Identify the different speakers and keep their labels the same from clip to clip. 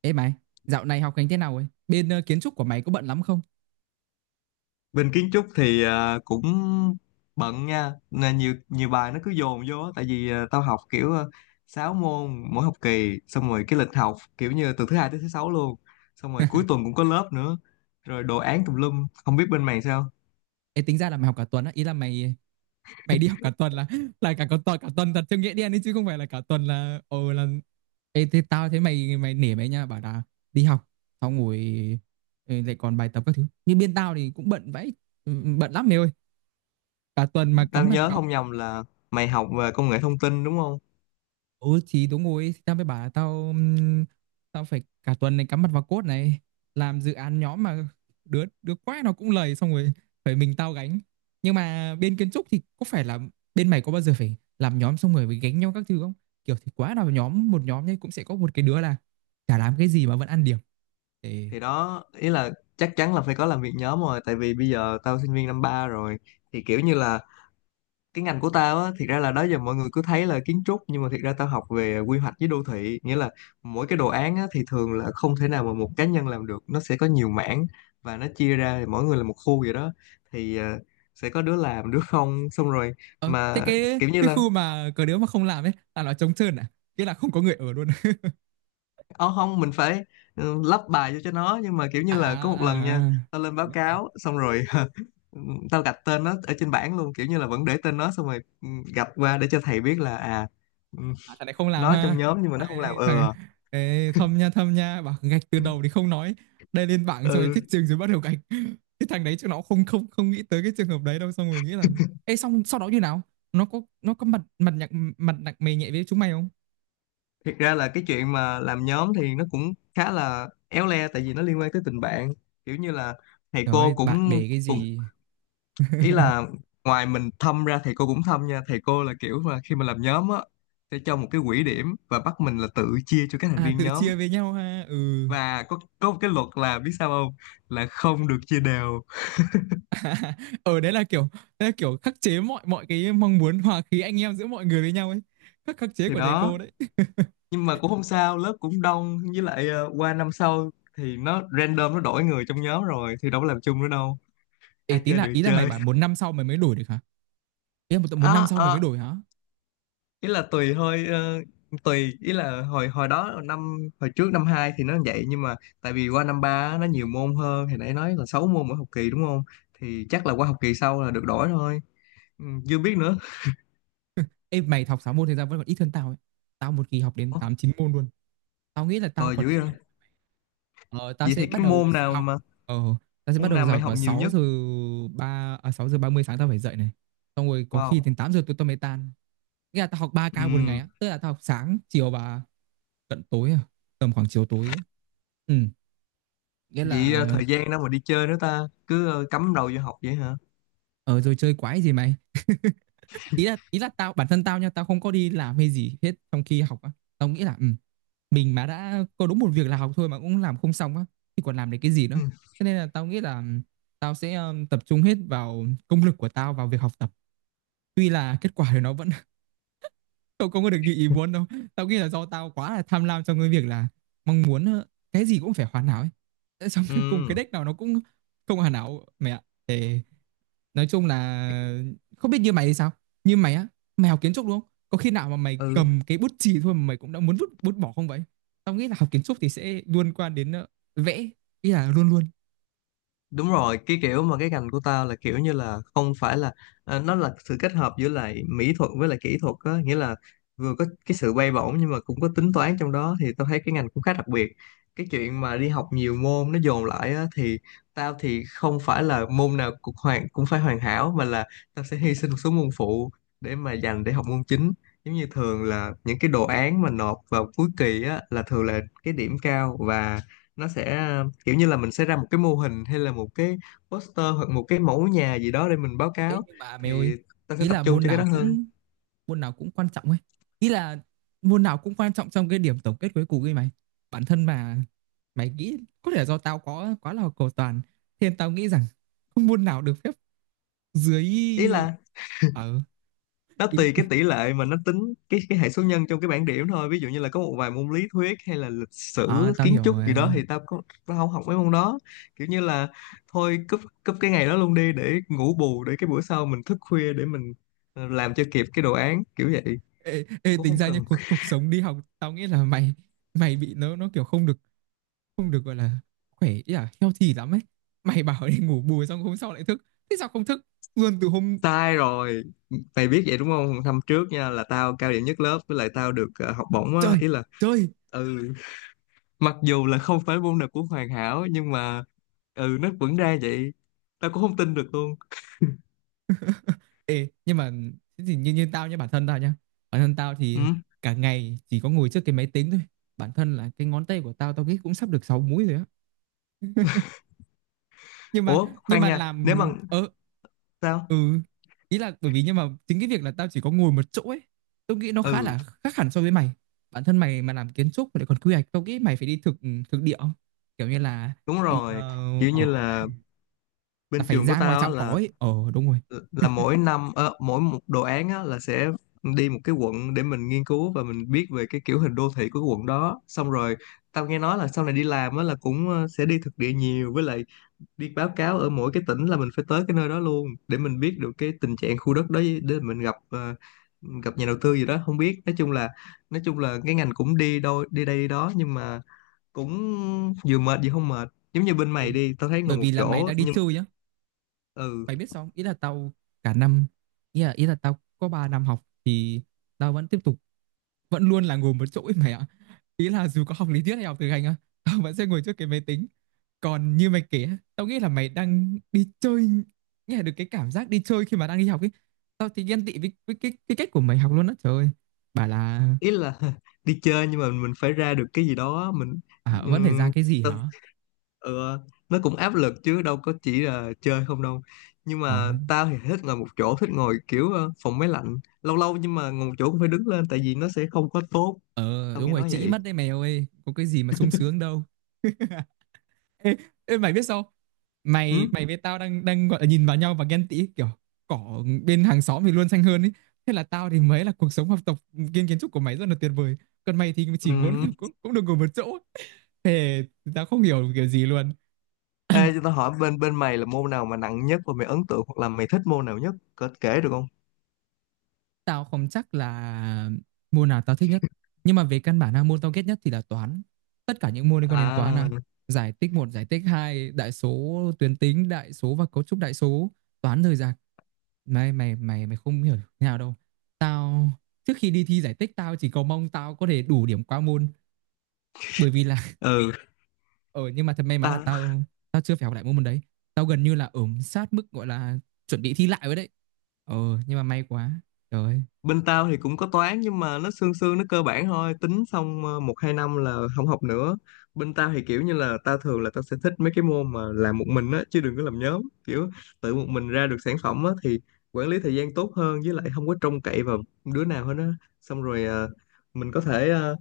Speaker 1: Ê mày, dạo này học hành thế nào ấy? Bên kiến trúc của mày có bận lắm không?
Speaker 2: Bên kiến trúc thì cũng bận nha, nên nhiều nhiều bài nó cứ dồn vô á. Tại vì tao học kiểu 6 môn mỗi học kỳ, xong rồi cái lịch học kiểu như từ thứ hai tới thứ sáu luôn, xong rồi cuối tuần cũng có lớp nữa, rồi đồ án tùm lum, không biết bên mày sao.
Speaker 1: Ê tính ra là mày học cả tuần á, ý là mày mày đi học cả tuần là là cả cả tuần thật theo nghĩa đen ấy chứ không phải là cả tuần là ồ là. Ê thế tao thấy mày mày nể mày nha, bảo là đi học xong ngồi lại còn bài tập các thứ. Như bên tao thì cũng bận vãi, ừ, bận lắm mày ơi. Cả tuần mà
Speaker 2: Tao
Speaker 1: cắm mặt
Speaker 2: nhớ
Speaker 1: vào.
Speaker 2: không nhầm là mày học về công nghệ thông tin, đúng không?
Speaker 1: Ừ thì đúng rồi. Thì tao mới bảo là tao tao phải cả tuần này cắm mặt vào code này. Làm dự án nhóm mà Đứa đứa quái nó cũng lầy, xong rồi phải mình tao gánh. Nhưng mà bên kiến trúc thì có phải là bên mày có bao giờ phải làm nhóm xong rồi phải gánh nhau các thứ không? Kiểu thì quá nào nhóm, một nhóm nhé cũng sẽ có một cái đứa là chả làm cái gì mà vẫn ăn điểm. Thế,
Speaker 2: Thì đó, ý là chắc chắn là phải có làm việc nhóm rồi, tại vì bây giờ tao sinh viên năm ba rồi. Thì kiểu như là cái ngành của tao á, thiệt ra là đó giờ mọi người cứ thấy là kiến trúc nhưng mà thiệt ra tao học về quy hoạch với đô thị, nghĩa là mỗi cái đồ án á thì thường là không thể nào mà một cá nhân làm được, nó sẽ có nhiều mảng và nó chia ra thì mỗi người là một khu vậy đó. Thì sẽ có đứa làm đứa không, xong rồi
Speaker 1: ờ, thế
Speaker 2: mà
Speaker 1: cái
Speaker 2: kiểu như
Speaker 1: cái
Speaker 2: là
Speaker 1: khu mà có đứa mà không làm ấy là nó trống trơn à? Nghĩa là không có người ở luôn.
Speaker 2: ô không mình phải lắp bài vô cho nó. Nhưng mà kiểu như
Speaker 1: À,
Speaker 2: là có một lần nha,
Speaker 1: à, à.
Speaker 2: tao lên báo
Speaker 1: À.
Speaker 2: cáo xong rồi tao gạch tên nó ở trên bảng luôn, kiểu như là vẫn để tên nó xong rồi gạch qua để cho thầy biết là ừ,
Speaker 1: À, thằng này không làm
Speaker 2: nó
Speaker 1: ha?
Speaker 2: trong nhóm nhưng mà nó không làm.
Speaker 1: Thằng.
Speaker 2: Ừ.
Speaker 1: Ê, thâm nha, thâm nha, bảo gạch từ đầu thì không nói, đây lên bảng xong rồi thích
Speaker 2: Ừ.
Speaker 1: trường rồi bắt đầu gạch. Cái thằng đấy chắc nó không không không nghĩ tới cái trường hợp đấy đâu, xong rồi nghĩ là. Ê, xong sau đó như nào? Nó có mặt mặt nhạc mặt nặng mày nhẹ với chúng mày không?
Speaker 2: Thiệt ra là cái chuyện mà làm nhóm thì nó cũng khá là éo le, tại vì nó liên quan tới tình bạn. Kiểu như là thầy
Speaker 1: Trời
Speaker 2: cô
Speaker 1: ơi bạn
Speaker 2: cũng
Speaker 1: bè cái
Speaker 2: cũng
Speaker 1: gì.
Speaker 2: ý là ngoài mình thâm ra thầy cô cũng thâm nha, thầy cô là kiểu mà khi mà làm nhóm á, sẽ cho một cái quỹ điểm và bắt mình là tự chia cho các thành
Speaker 1: À
Speaker 2: viên
Speaker 1: tự
Speaker 2: nhóm.
Speaker 1: chia với nhau ha. Ừ.
Speaker 2: Và có một cái luật là biết sao không, là không được chia đều.
Speaker 1: ở đấy là kiểu Đấy là kiểu khắc chế mọi mọi cái mong muốn hòa khí anh em giữa mọi người với nhau ấy. Khắc khắc chế
Speaker 2: Thì
Speaker 1: của thầy
Speaker 2: đó,
Speaker 1: cô đấy.
Speaker 2: nhưng mà cũng không sao, lớp cũng đông, với lại qua năm sau thì nó random, nó đổi người trong nhóm rồi thì đâu có làm chung nữa đâu,
Speaker 1: Ê,
Speaker 2: ai
Speaker 1: tí
Speaker 2: chơi
Speaker 1: là
Speaker 2: được thì
Speaker 1: ý là mày
Speaker 2: chơi.
Speaker 1: bảo một năm sau mày mới đổi được hả? Ý là một năm
Speaker 2: à,
Speaker 1: sau mày mới
Speaker 2: à,
Speaker 1: đổi hả?
Speaker 2: Ý là tùy thôi, tùy, ý là hồi hồi đó năm hồi trước năm 2 thì nó vậy, nhưng mà tại vì qua năm 3 á, nó nhiều môn hơn, thì nãy nói là 6 môn mỗi học kỳ đúng không. Thì chắc là qua học kỳ sau là được đổi thôi. Chưa biết nữa.
Speaker 1: Ê, mày học 6 môn thì ra vẫn còn ít hơn tao ấy. Tao một kỳ học đến
Speaker 2: Ủa,
Speaker 1: 8 9 môn luôn. Tao nghĩ là tao
Speaker 2: tồi
Speaker 1: còn
Speaker 2: dữ
Speaker 1: chịu
Speaker 2: vậy.
Speaker 1: nhận. Ờ, tao
Speaker 2: Vậy
Speaker 1: sẽ
Speaker 2: thì
Speaker 1: bắt
Speaker 2: cái
Speaker 1: đầu
Speaker 2: môn
Speaker 1: giờ
Speaker 2: nào
Speaker 1: học.
Speaker 2: mà
Speaker 1: Ờ, tao sẽ bắt
Speaker 2: môn
Speaker 1: đầu
Speaker 2: nào
Speaker 1: giờ
Speaker 2: mày
Speaker 1: học
Speaker 2: học
Speaker 1: vào
Speaker 2: nhiều
Speaker 1: 6
Speaker 2: nhất?
Speaker 1: giờ 3, à, 6 giờ ba mươi sáng tao phải dậy này. Xong rồi có khi
Speaker 2: Wow.
Speaker 1: đến 8 giờ tụi tao mới tan. Nghĩa là tao học ba
Speaker 2: Ừ.
Speaker 1: ca một ngày á, tức là tao học sáng, chiều và cận tối tầm khoảng chiều tối ấy. Ừ, nghĩa
Speaker 2: Vậy
Speaker 1: là
Speaker 2: thời gian đâu mà đi chơi nữa ta, cứ cắm đầu vô học vậy hả?
Speaker 1: ờ rồi chơi quái gì mày. Ý là tao bản thân tao nha, tao không có đi làm hay gì hết trong khi học á. Tao nghĩ là ừ, mình mà đã có đúng một việc là học thôi mà cũng làm không xong á thì còn làm được cái gì
Speaker 2: Ừ.
Speaker 1: nữa. Thế nên là tao nghĩ là tao sẽ tập trung hết vào công lực của tao vào việc học tập, tuy là kết quả thì nó vẫn không không có được như ý muốn đâu. Tao nghĩ là do tao quá là tham lam trong cái việc là mong muốn cái gì cũng phải hoàn hảo ấy. Thế xong cuối cùng cái
Speaker 2: Ừ.
Speaker 1: deck nào nó cũng không hoàn hảo mẹ ạ. Thế nói chung là không biết như mày thì sao. Như mày á, mày học kiến trúc đúng không, có khi nào mà mày
Speaker 2: Ừ,
Speaker 1: cầm cái bút chì thôi mà mày cũng đã muốn vứt bút bỏ không vậy? Tao nghĩ là học kiến trúc thì sẽ liên quan đến vẽ, ý là luôn luôn.
Speaker 2: đúng rồi, cái kiểu mà cái ngành của tao là kiểu như là không phải là, nó là sự kết hợp giữa lại mỹ thuật với lại kỹ thuật á, nghĩa là vừa có cái sự bay bổng nhưng mà cũng có tính toán trong đó, thì tao thấy cái ngành cũng khá đặc biệt. Cái chuyện mà đi học nhiều môn nó dồn lại á, thì tao thì không phải là môn nào cũng phải hoàn hảo, mà là tao sẽ hy sinh một số môn phụ để mà dành để học môn chính. Giống như thường là những cái đồ án mà nộp vào cuối kỳ á, là thường là cái điểm cao, và nó sẽ kiểu như là mình sẽ ra một cái mô hình hay là một cái poster hoặc một cái mẫu nhà gì đó để mình báo
Speaker 1: Thế
Speaker 2: cáo.
Speaker 1: nhưng mà mày ơi,
Speaker 2: Thì tao sẽ
Speaker 1: ý
Speaker 2: tập
Speaker 1: là
Speaker 2: trung cho cái đó hơn.
Speaker 1: môn nào cũng quan trọng ấy. Ý là môn nào cũng quan trọng trong cái điểm tổng kết cuối cùng ấy mày. Bản thân mà mày nghĩ, có thể là do tao có quá là cầu toàn, thế nên tao nghĩ rằng không môn nào được phép dưới.
Speaker 2: Ý là
Speaker 1: Ờ
Speaker 2: nó
Speaker 1: ý
Speaker 2: tùy cái tỷ lệ mà nó tính cái hệ số nhân trong cái bảng điểm thôi, ví dụ như là có một vài môn lý thuyết hay là lịch
Speaker 1: À,
Speaker 2: sử
Speaker 1: tao
Speaker 2: kiến
Speaker 1: hiểu
Speaker 2: trúc gì đó
Speaker 1: rồi.
Speaker 2: thì tao không học mấy môn đó. Kiểu như là thôi cúp cúp cái ngày đó luôn đi để ngủ bù, để cái bữa sau mình thức khuya để mình làm cho kịp cái đồ án kiểu vậy,
Speaker 1: Ê, ê,
Speaker 2: cũng
Speaker 1: tính
Speaker 2: không
Speaker 1: ra như
Speaker 2: cần.
Speaker 1: cuộc cuộc sống đi học tao nghĩ là mày mày bị nó kiểu không được, không được gọi là khỏe, ý là healthy lắm ấy. Mày bảo đi ngủ bù xong hôm sau lại thức, thế sao không thức luôn từ hôm.
Speaker 2: Sai rồi, mày biết vậy đúng không? Năm trước nha là tao cao điểm nhất lớp, với lại tao được học bổng á,
Speaker 1: Trời
Speaker 2: ý là
Speaker 1: trời.
Speaker 2: ừ mặc dù là không phải môn nào cũng hoàn hảo nhưng mà nó vẫn ra vậy, tao cũng không tin được luôn.
Speaker 1: Ê nhưng mà thế thì như như tao nhá, bản thân tao nhá, bản thân tao thì
Speaker 2: Ừ.
Speaker 1: cả ngày chỉ có ngồi trước cái máy tính thôi. Bản thân là cái ngón tay của tao, tao nghĩ cũng sắp được 6 múi rồi á. Nhưng mà
Speaker 2: Ủa khoan nha,
Speaker 1: làm
Speaker 2: nếu mà. Sao.
Speaker 1: ừ. Ý là bởi vì nhưng mà chính cái việc là tao chỉ có ngồi một chỗ ấy, tôi nghĩ nó khá
Speaker 2: Ừ,
Speaker 1: là khác hẳn so với mày. Bản thân mày mà làm kiến trúc mà lại còn quy hoạch, tao nghĩ mày phải đi thực thực địa không? Kiểu như là
Speaker 2: đúng
Speaker 1: đi
Speaker 2: rồi, kiểu như
Speaker 1: ờ,
Speaker 2: là
Speaker 1: là
Speaker 2: bên
Speaker 1: phải
Speaker 2: trường của
Speaker 1: ra ngoài
Speaker 2: tao á,
Speaker 1: trạm cỏ
Speaker 2: là
Speaker 1: ấy. Ờ Đúng rồi.
Speaker 2: là mỗi năm mỗi một đồ án á là sẽ đi một cái quận để mình nghiên cứu và mình biết về cái kiểu hình đô thị của cái quận đó. Xong rồi tao nghe nói là sau này đi làm á là cũng sẽ đi thực địa nhiều, với lại đi báo cáo ở mỗi cái tỉnh là mình phải tới cái nơi đó luôn để mình biết được cái tình trạng khu đất đó, để mình gặp nhà đầu tư gì đó không biết. Nói chung là cái ngành cũng đi đôi đi đây đi đó, nhưng mà cũng vừa mệt vừa không mệt, giống như bên mày
Speaker 1: Ê,
Speaker 2: đi tao thấy ngồi
Speaker 1: bởi
Speaker 2: một
Speaker 1: vì là mày
Speaker 2: chỗ
Speaker 1: đang đi
Speaker 2: nhưng.
Speaker 1: chơi nhá.
Speaker 2: Ừ,
Speaker 1: Mày biết sao không? Ý là tao cả năm, ý là tao có 3 năm học thì tao vẫn tiếp tục, vẫn luôn là ngồi một chỗ ấy mày ạ. Ý là dù có học lý thuyết hay học thực hành á, tao vẫn sẽ ngồi trước cái máy tính. Còn như mày kể á, tao nghĩ là mày đang đi chơi, nghe được cái cảm giác đi chơi khi mà đang đi học ấy. Tao thì ghen tị với, cái cách của mày học luôn á, trời ơi. Bảo là
Speaker 2: ý là đi chơi nhưng mà mình phải ra được cái gì đó. Mình
Speaker 1: à, vẫn phải ra
Speaker 2: ừm,
Speaker 1: cái gì
Speaker 2: tao-
Speaker 1: hả?
Speaker 2: ừ, nó cũng áp lực chứ đâu có chỉ là chơi không đâu. Nhưng
Speaker 1: Ờ.
Speaker 2: mà tao thì thích ngồi một chỗ, thích ngồi kiểu phòng máy lạnh lâu lâu. Nhưng mà ngồi một chỗ cũng phải đứng lên, tại vì nó sẽ không có tốt,
Speaker 1: ờ
Speaker 2: tao
Speaker 1: Đúng
Speaker 2: nghe
Speaker 1: rồi,
Speaker 2: nói
Speaker 1: chỉ
Speaker 2: vậy.
Speaker 1: mất đấy mày ơi, có cái gì mà sung sướng đâu. Ê, ê mày biết sao không? Mày
Speaker 2: Ừ?
Speaker 1: mày với tao đang đang gọi là nhìn vào nhau và ghen tị kiểu cỏ bên hàng xóm thì luôn xanh hơn ấy. Thế là tao thì mới là cuộc sống học tập kiến trúc của mày rất là tuyệt vời. Còn mày thì
Speaker 2: Ừ.
Speaker 1: chỉ muốn là cũng được ngồi một chỗ. Thế tao không hiểu kiểu gì luôn.
Speaker 2: Ê, cho tao hỏi bên bên mày là môn nào mà nặng nhất, và mày ấn tượng hoặc là mày thích môn nào nhất, có kể được không?
Speaker 1: Tao không chắc là môn nào tao thích nhất. Nhưng mà về căn bản là môn tao ghét nhất thì là toán. Tất cả những môn liên quan đến toán là
Speaker 2: À.
Speaker 1: giải tích một, giải tích hai, đại số tuyến tính, đại số và cấu trúc đại số, toán rời rạc. Mày mày mày mày không hiểu thế nào đâu. Tao trước khi đi thi giải tích, tao chỉ cầu mong tao có thể đủ điểm qua môn, bởi vì là
Speaker 2: Ừ
Speaker 1: ờ ừ, nhưng mà thật may mắn là
Speaker 2: ta.
Speaker 1: tao tao chưa phải học lại môn môn đấy. Tao gần như là ở sát mức gọi là chuẩn bị thi lại rồi đấy. Ờ nhưng mà may quá. Trời ơi.
Speaker 2: Bên tao thì cũng có toán nhưng mà nó sương sương, nó cơ bản thôi, tính xong 1 2 năm là không học nữa. Bên tao thì kiểu như là tao thường là tao sẽ thích mấy cái môn mà làm một mình á, chứ đừng có làm nhóm kiểu tự một mình ra được sản phẩm á, thì quản lý thời gian tốt hơn, với lại không có trông cậy vào đứa nào hết á. Xong rồi mình có thể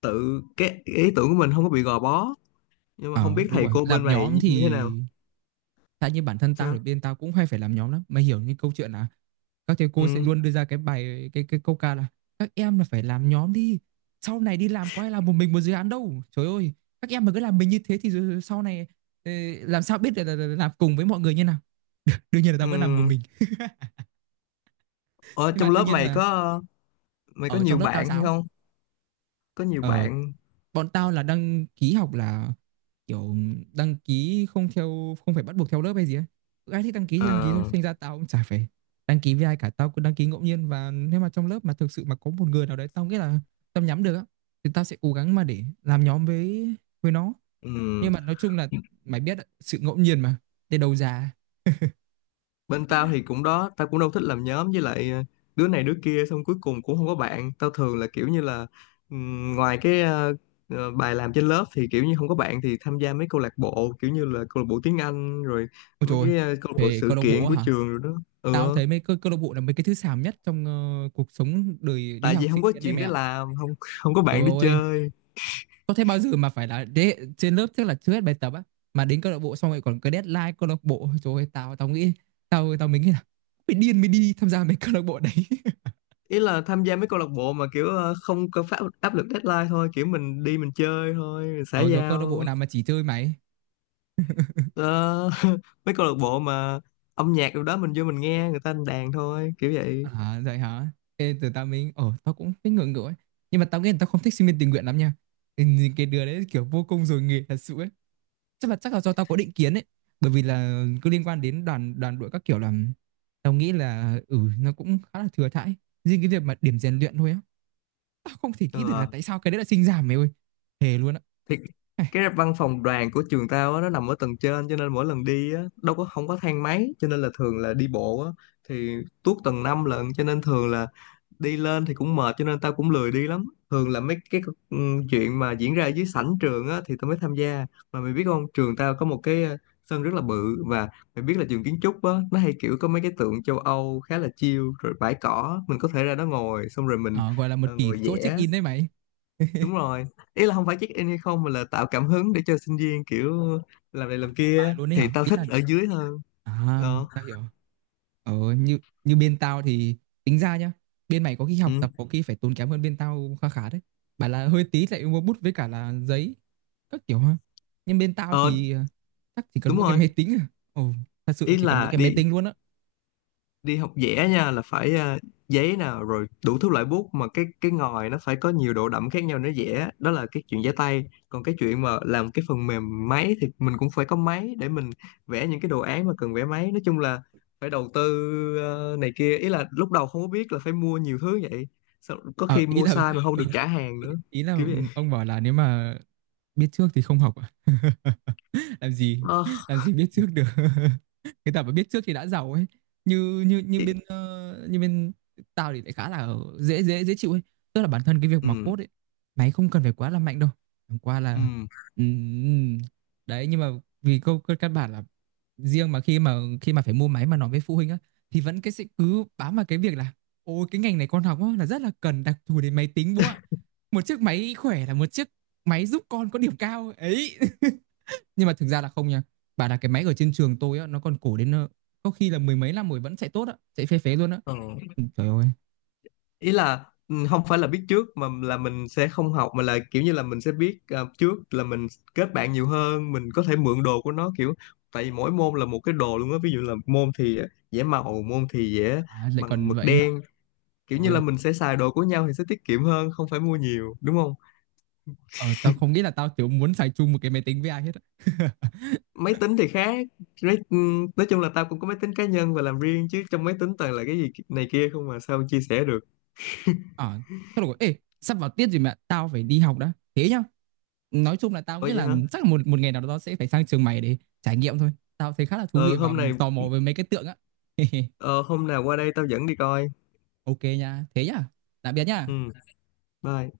Speaker 2: tự cái ý tưởng của mình không có bị gò bó. Nhưng mà không
Speaker 1: Ờ
Speaker 2: biết
Speaker 1: đúng
Speaker 2: thầy
Speaker 1: rồi,
Speaker 2: cô bên
Speaker 1: làm
Speaker 2: mày
Speaker 1: nhóm
Speaker 2: như thế nào.
Speaker 1: thì. Tại như bản thân tao
Speaker 2: Sao.
Speaker 1: thì bên tao cũng hay phải làm nhóm lắm. Mày hiểu như câu chuyện là các thầy cô sẽ
Speaker 2: Ừ.
Speaker 1: luôn đưa ra cái bài cái câu ca là các em là phải làm nhóm đi. Sau này đi làm có ai làm một mình một dự án đâu. Trời ơi, các em mà cứ làm mình như thế thì rồi sau này ờ, làm sao biết là, làm cùng với mọi người như nào. Đương nhiên là tao vẫn làm một
Speaker 2: Ừ.
Speaker 1: mình.
Speaker 2: Ở
Speaker 1: Nhưng mà
Speaker 2: trong
Speaker 1: đương
Speaker 2: lớp
Speaker 1: nhiên
Speaker 2: mày
Speaker 1: là
Speaker 2: có mày có
Speaker 1: ở
Speaker 2: nhiều
Speaker 1: trong lớp tao
Speaker 2: bạn hay
Speaker 1: sao?
Speaker 2: không, có nhiều
Speaker 1: ở
Speaker 2: bạn?
Speaker 1: Bọn tao là đăng ký học là kiểu đăng ký không theo, không phải bắt buộc theo lớp hay gì ấy, cứ ai thích đăng ký thì
Speaker 2: Ờ.
Speaker 1: đăng ký thôi, thành ra tao cũng chả phải đăng ký với ai cả, tao cứ đăng ký ngẫu nhiên, và nếu mà trong lớp mà thực sự mà có một người nào đấy tao nghĩ là tao nhắm được á, thì tao sẽ cố gắng mà để làm nhóm với nó.
Speaker 2: Ừ.
Speaker 1: Nhưng mà nói chung là mày biết đấy, sự ngẫu nhiên mà để đầu ra.
Speaker 2: Bên tao thì cũng đó, tao cũng đâu thích làm nhóm, với lại đứa này đứa kia xong cuối cùng cũng không có bạn. Tao thường là kiểu như là ngoài cái bài làm trên lớp thì kiểu như không có bạn thì tham gia mấy câu lạc bộ, kiểu như là câu lạc bộ tiếng Anh rồi
Speaker 1: Ôi trời
Speaker 2: mấy
Speaker 1: ơi,
Speaker 2: cái câu lạc bộ
Speaker 1: về
Speaker 2: sự
Speaker 1: câu lạc bộ
Speaker 2: kiện của
Speaker 1: hả?
Speaker 2: trường rồi đó.
Speaker 1: Tao
Speaker 2: Ừ,
Speaker 1: thấy mấy câu câu lạc bộ là mấy cái thứ xàm nhất trong cuộc sống đời đi
Speaker 2: tại
Speaker 1: học
Speaker 2: vì không
Speaker 1: sinh
Speaker 2: có
Speaker 1: viên đấy
Speaker 2: chuyện
Speaker 1: mày
Speaker 2: để
Speaker 1: ạ.
Speaker 2: làm, không không có
Speaker 1: Trời
Speaker 2: bạn để
Speaker 1: ơi,
Speaker 2: chơi.
Speaker 1: có thế bao giờ mà phải là đế, trên lớp trước là chưa hết bài tập á, mà đến câu lạc bộ xong rồi còn cái deadline câu lạc bộ. Ôi trời ơi, tao tao nghĩ, tao tao mới nghĩ là mày điên mới đi tham gia mấy câu lạc bộ đấy.
Speaker 2: Ý là tham gia mấy câu lạc bộ mà kiểu không có phát áp lực deadline thôi, kiểu mình đi mình chơi thôi, mình xã
Speaker 1: Ờ rồi câu lạc
Speaker 2: giao.
Speaker 1: bộ nào mà chỉ chơi máy?
Speaker 2: Ờ, mấy câu lạc bộ mà âm nhạc đâu đó mình vô mình nghe người ta đánh đàn thôi kiểu vậy.
Speaker 1: À vậy hả? Thế từ tao mình tao cũng thấy ngưỡng ngưỡng ấy. Nhưng mà tao nghĩ là tao không thích sinh viên tình nguyện lắm nha. Ừ, cái đứa đấy kiểu vô công rồi nghề thật sự ấy. Chắc là do tao có định kiến ấy, bởi vì là cứ liên quan đến đoàn đoàn đội các kiểu là tao nghĩ là ừ nó cũng khá là thừa thãi. Riêng cái việc mà điểm rèn luyện thôi á, tao không thể nghĩ được là
Speaker 2: ờ,
Speaker 1: tại sao cái đấy là sinh giảm mày ơi. Thề luôn á.
Speaker 2: thì cái văn phòng đoàn của trường tao á, nó nằm ở tầng trên, cho nên mỗi lần đi á, đâu có không có thang máy cho nên là thường là đi bộ á, thì tuốt tầng 5 lận, cho nên thường là đi lên thì cũng mệt, cho nên tao cũng lười đi lắm. Thường là mấy cái ừ, chuyện mà diễn ra ở dưới sảnh trường á thì tao mới tham gia. Mà mày biết không, trường tao có một cái sân rất là bự, và mày biết là trường kiến trúc á, nó hay kiểu có mấy cái tượng châu Âu khá là chill rồi bãi cỏ, mình có thể ra đó ngồi xong rồi mình
Speaker 1: Ờ, gọi là một tỷ
Speaker 2: ngồi
Speaker 1: số check
Speaker 2: vẽ.
Speaker 1: in đấy mày.
Speaker 2: Đúng rồi, ý là không phải check in hay không mà là tạo cảm hứng để cho sinh viên kiểu làm này
Speaker 1: Ờ,
Speaker 2: làm
Speaker 1: bài
Speaker 2: kia,
Speaker 1: luôn đấy hả?
Speaker 2: thì tao
Speaker 1: Ý
Speaker 2: thích
Speaker 1: là
Speaker 2: ở dưới hơn.
Speaker 1: à,
Speaker 2: Ờ.
Speaker 1: tao hiểu. Ờ như như bên tao thì tính ra nhá. Bên mày có khi học
Speaker 2: Ừ.
Speaker 1: tập có khi phải tốn kém hơn bên tao khá khá đấy. Bảo là hơi tí lại mua bút với cả là giấy các kiểu ha. Nhưng bên tao
Speaker 2: Ờ
Speaker 1: thì chắc chỉ cần
Speaker 2: đúng
Speaker 1: mỗi cái
Speaker 2: rồi,
Speaker 1: máy tính à. Ồ, thật sự
Speaker 2: ý
Speaker 1: chỉ cần mỗi
Speaker 2: là
Speaker 1: cái
Speaker 2: đi
Speaker 1: máy tính luôn á.
Speaker 2: đi học vẽ nha là phải giấy nào rồi đủ thứ loại bút mà cái ngòi nó phải có nhiều độ đậm khác nhau để vẽ, đó là cái chuyện vẽ tay. Còn cái chuyện mà làm cái phần mềm máy thì mình cũng phải có máy để mình vẽ những cái đồ án mà cần vẽ máy. Nói chung là phải đầu tư này kia, ý là lúc đầu không có biết là phải mua nhiều thứ vậy. Sau, có
Speaker 1: Ờ,
Speaker 2: khi
Speaker 1: ý
Speaker 2: mua
Speaker 1: là
Speaker 2: sai mà không được
Speaker 1: ừ,
Speaker 2: trả hàng
Speaker 1: ý
Speaker 2: nữa,
Speaker 1: ý là
Speaker 2: kiểu vậy.
Speaker 1: ông bảo là nếu mà biết trước thì không học à? Làm gì?
Speaker 2: Ờ,
Speaker 1: Làm gì biết trước được. Người ta mà biết trước thì đã giàu ấy. Như như như
Speaker 2: ý-
Speaker 1: bên ờ, như bên tao thì lại khá là dễ dễ dễ chịu ấy. Tức là bản thân cái việc mà
Speaker 2: ừ,
Speaker 1: code ấy, mày không cần phải quá là mạnh đâu. Chẳng qua là ừm, đấy, nhưng mà vì câu cơ căn bản là, riêng mà khi mà phải mua máy mà nói với phụ huynh á, thì vẫn cái sẽ cứ bám vào cái việc là ôi cái ngành này con học á, là rất là cần đặc thù đến máy tính bố ạ. Một chiếc máy khỏe là một chiếc máy giúp con có điểm cao ấy. Nhưng mà thực ra là không nha. Bảo là cái máy ở trên trường tôi á, nó còn cổ đến có khi là mười mấy năm rồi vẫn chạy tốt á, chạy phế luôn á.
Speaker 2: ừ.
Speaker 1: Ừ, trời ơi,
Speaker 2: Ý là không phải là biết trước mà là mình sẽ không học, mà là kiểu như là mình sẽ biết trước là mình kết bạn nhiều hơn, mình có thể mượn đồ của nó. Kiểu tại vì mỗi môn là một cái đồ luôn á, ví dụ là môn thì vẽ màu, môn thì vẽ
Speaker 1: à, lại
Speaker 2: bằng
Speaker 1: còn
Speaker 2: mực
Speaker 1: vậy hả?
Speaker 2: đen, kiểu
Speaker 1: Trời
Speaker 2: như là
Speaker 1: ơi.
Speaker 2: mình sẽ xài đồ của nhau thì sẽ tiết kiệm hơn không phải mua nhiều, đúng không?
Speaker 1: Ờ, tao không nghĩ là tao kiểu muốn xài chung một cái máy tính với ai hết á.
Speaker 2: Máy tính thì khác. Nói chung là tao cũng có máy tính cá nhân và làm riêng, chứ trong máy tính toàn là cái gì này kia không mà sao chia sẻ được.
Speaker 1: ờ Thôi được rồi, ê, sắp vào tiết rồi mẹ, tao phải đi học đã, thế nhá. Nói chung là tao
Speaker 2: Ủa
Speaker 1: nghĩ
Speaker 2: vậy
Speaker 1: là
Speaker 2: hả?
Speaker 1: chắc là một một ngày nào đó tao sẽ phải sang trường mày để trải nghiệm thôi, tao thấy khá là thú
Speaker 2: Ờ
Speaker 1: vị và
Speaker 2: hôm này
Speaker 1: tò mò về mấy cái tượng á.
Speaker 2: ờ, Hôm nào qua đây tao dẫn đi coi.
Speaker 1: Ok nha, thế nhá, tạm biệt nhá.
Speaker 2: Ừ, bye.